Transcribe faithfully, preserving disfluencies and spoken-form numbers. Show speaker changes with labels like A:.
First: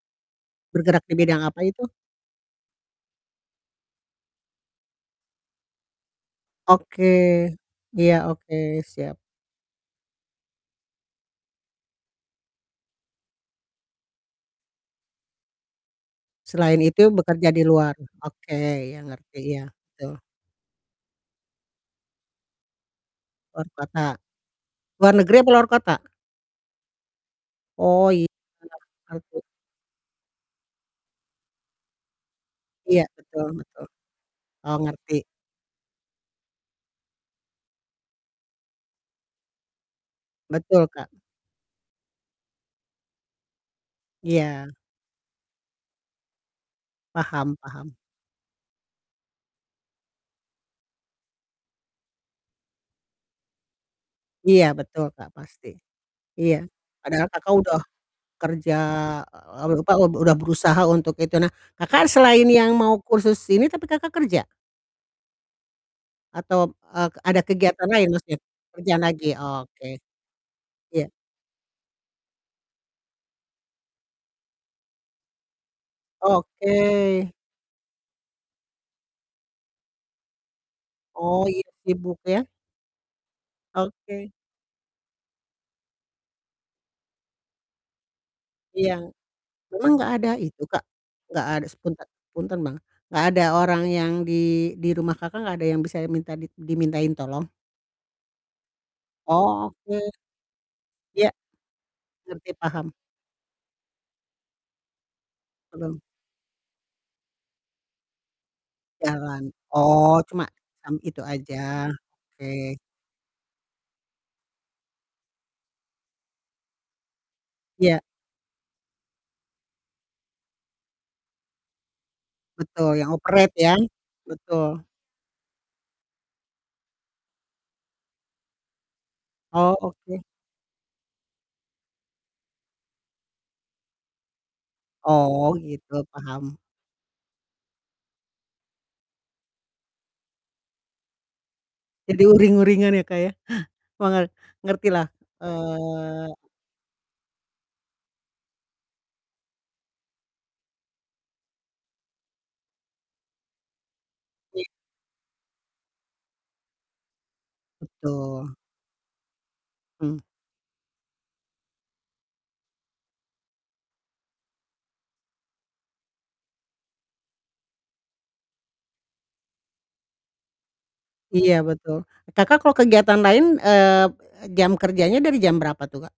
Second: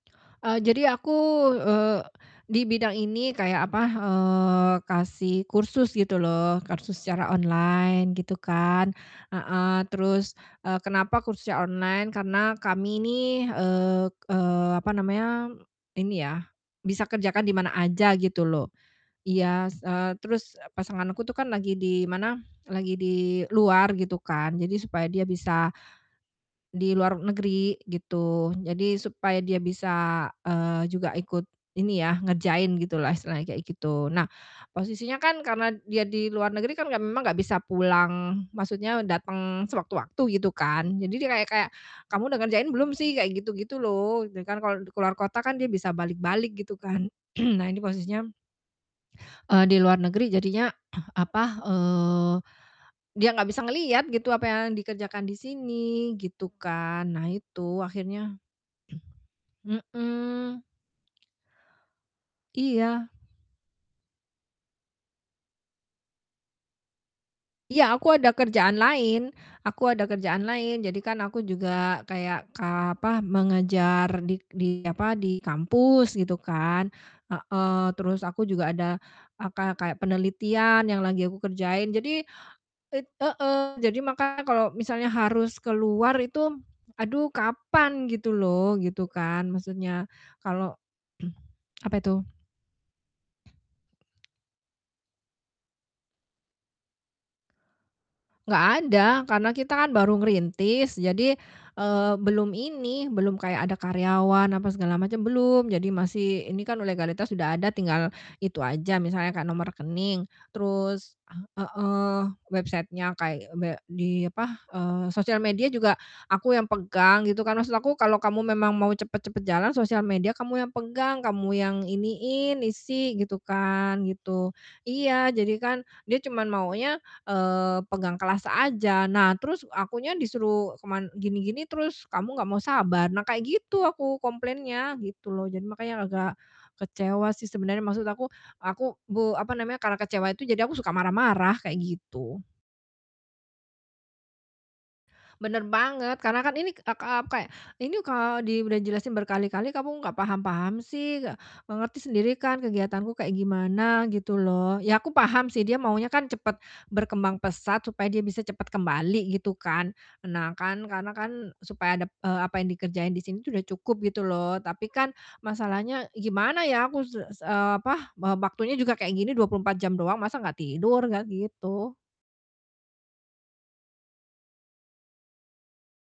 A: Eee, jadi
B: Bergerak
A: aku,
B: di bidang apa itu?
A: eee, di bidang ini kayak apa, eee, kasih kursus gitu loh, kursus
B: Oke,
A: secara online
B: iya,
A: gitu
B: oke,
A: kan,
B: siap.
A: heeh. Terus, eee, kenapa kursus secara online, karena kami ini, eee eee, apa namanya, ini ya
B: Selain itu
A: bisa kerjakan
B: bekerja
A: di
B: di
A: mana
B: luar?
A: aja gitu
B: Oke,
A: loh.
B: ya ngerti ya,
A: Iya s eee,
B: gitu.
A: terus e pasangan aku tuh kan lagi di mana, lagi di
B: Luar
A: luar
B: kota?
A: gitu kan, jadi supaya
B: Luar
A: dia
B: negeri atau luar
A: bisa
B: kota?
A: di luar negeri
B: Oh, iya,
A: gitu. Jadi supaya
B: ngerti.
A: dia bisa, eee, juga ikut ini ya, ngerjain gitu
B: Iya,
A: loh istilahnya
B: betul
A: kayak
B: betul.
A: gitu. Nah,
B: Oh, ngerti.
A: posisinya kan karena dia di luar negeri kan, ya memang gak bisa pulang maksudnya dateng sewaktu-waktu gitu
B: Betul,
A: kan.
B: Kak.
A: Jadi dia kayak kayak, "Kamu udah ngerjain belum sih?" Kayak gitu gitu loh, gitu kan
B: Iya.
A: kalo keluar kota kan dia bisa balik-balik gitu kan,
B: Paham
A: nah ini
B: paham.
A: posisinya eee, di luar negeri jadinya apa, eee, dia gak bisa ngelihat gitu apa
B: Iya,
A: yang
B: betul
A: dikerjakan
B: Kak,
A: di
B: pasti.
A: sini, gitu
B: Iya,
A: kan. Nah
B: padahal Kakak udah
A: itu akhirnya
B: kerja, eee, apa, eee, udah
A: mhm.
B: berusaha untuk itu. Nah, Kakak selain yang mau
A: Iya.
B: kursus ini tapi Kakak kerja? Atau, eee, ada
A: Iya,
B: kegiatan lain
A: aku ada
B: maksudnya?
A: kerjaan
B: Kerjaan
A: lain
B: lagi?
A: aku
B: Oke.
A: ada kerjaan lain, jadi
B: Iya.
A: kan aku juga kayak ka apa, mengajar di di apa, di kampus, gitu kan,
B: Oke.
A: heeh. Terus aku juga ada aka kayak penelitian yang lagi aku
B: Oh, iya,
A: kerjain.
B: sibuk
A: Jadi
B: ya?
A: it heeh, jadi
B: Oke.
A: makanya kalo misalnya harus keluar itu, aduh kapan gitu loh,
B: Iya,
A: gitu kan
B: memang
A: maksudnya
B: gak ada itu
A: kalo
B: Kak, nggak ada
A: apa
B: sepuntat
A: itu?
B: punten Bang. nggak ada orang yang di di rumah Kakak nggak ada yang bisa minta di dimintain tolong?
A: Nggak ada, karena kita kan
B: Oke.
A: baru ngerintis
B: Iya,
A: jadi, eee,
B: ngerti,
A: belum
B: paham.
A: ini, belum kayak ada karyawan apa segala macem, belum. Jadi
B: Belum?
A: masih ini kan legalitas udah ada tinggal itu aja misalnya kayak
B: Jalan,
A: nomor
B: oh
A: rekening,
B: cuma sama
A: terus
B: itu
A: ah
B: aja,
A: heeh,
B: oke.
A: website-nya, kayak be di apa, eee, sosial media juga aku yang pegang gitu kan, maksud aku,
B: Iya.
A: "Kalo kamu memang mau cepet-cepet jalan sosial media kamu yang pegang, kamu yang iniin,
B: Betul, yang
A: isi, gitu
B: operate ya?
A: kan," gitu.
B: Betul.
A: Iya, jadi kan dia cuma maunya, eee, pegang kelas aja. Nah terus,
B: Oh,
A: "Akunya
B: oke.
A: disuruh keman gini-gini terus kamu gak mau sabar," nah kayak gitu aku komplainnya gitu loh,
B: Oh
A: jadi
B: gitu,
A: makanya agak
B: paham.
A: kecewa sih sebenernya. Maksud aku, aku gu apa namanya, karena kecewa itu, jadi aku suka marah-marah kayak
B: Jadi
A: gitu.
B: uring-uringan ya, Kak, ya. mangat ngertilah,
A: Bener banget,
B: eee
A: karena kan ini ak ak aku kayak, "Ini kalo di udah dijelasin berkali-kali kamu gak paham-paham sih, mengerti sendiri kan kegiatanku kayak gimana, gitu
B: Iya.
A: loh." Ya, aku paham sih, dia maunya kan cepet berkembang pesat supaya dia bisa
B: Betul.
A: cepet kembali gitu kan.
B: Mmm.
A: Nah kan, karena kan supaya dap eee, apa yang dikerjain di sini tuh udah cukup gitu loh, tapi kan masalahnya gimana ya aku, s s eee, apa, wa waktunya juga kayak gini dua puluh empat jam doang masa gak tidur, gan
B: Iya,
A: gitu.
B: betul. Kakak kalau kegiatan lain, eee, jam kerjanya dari jam berapa tuh Kak?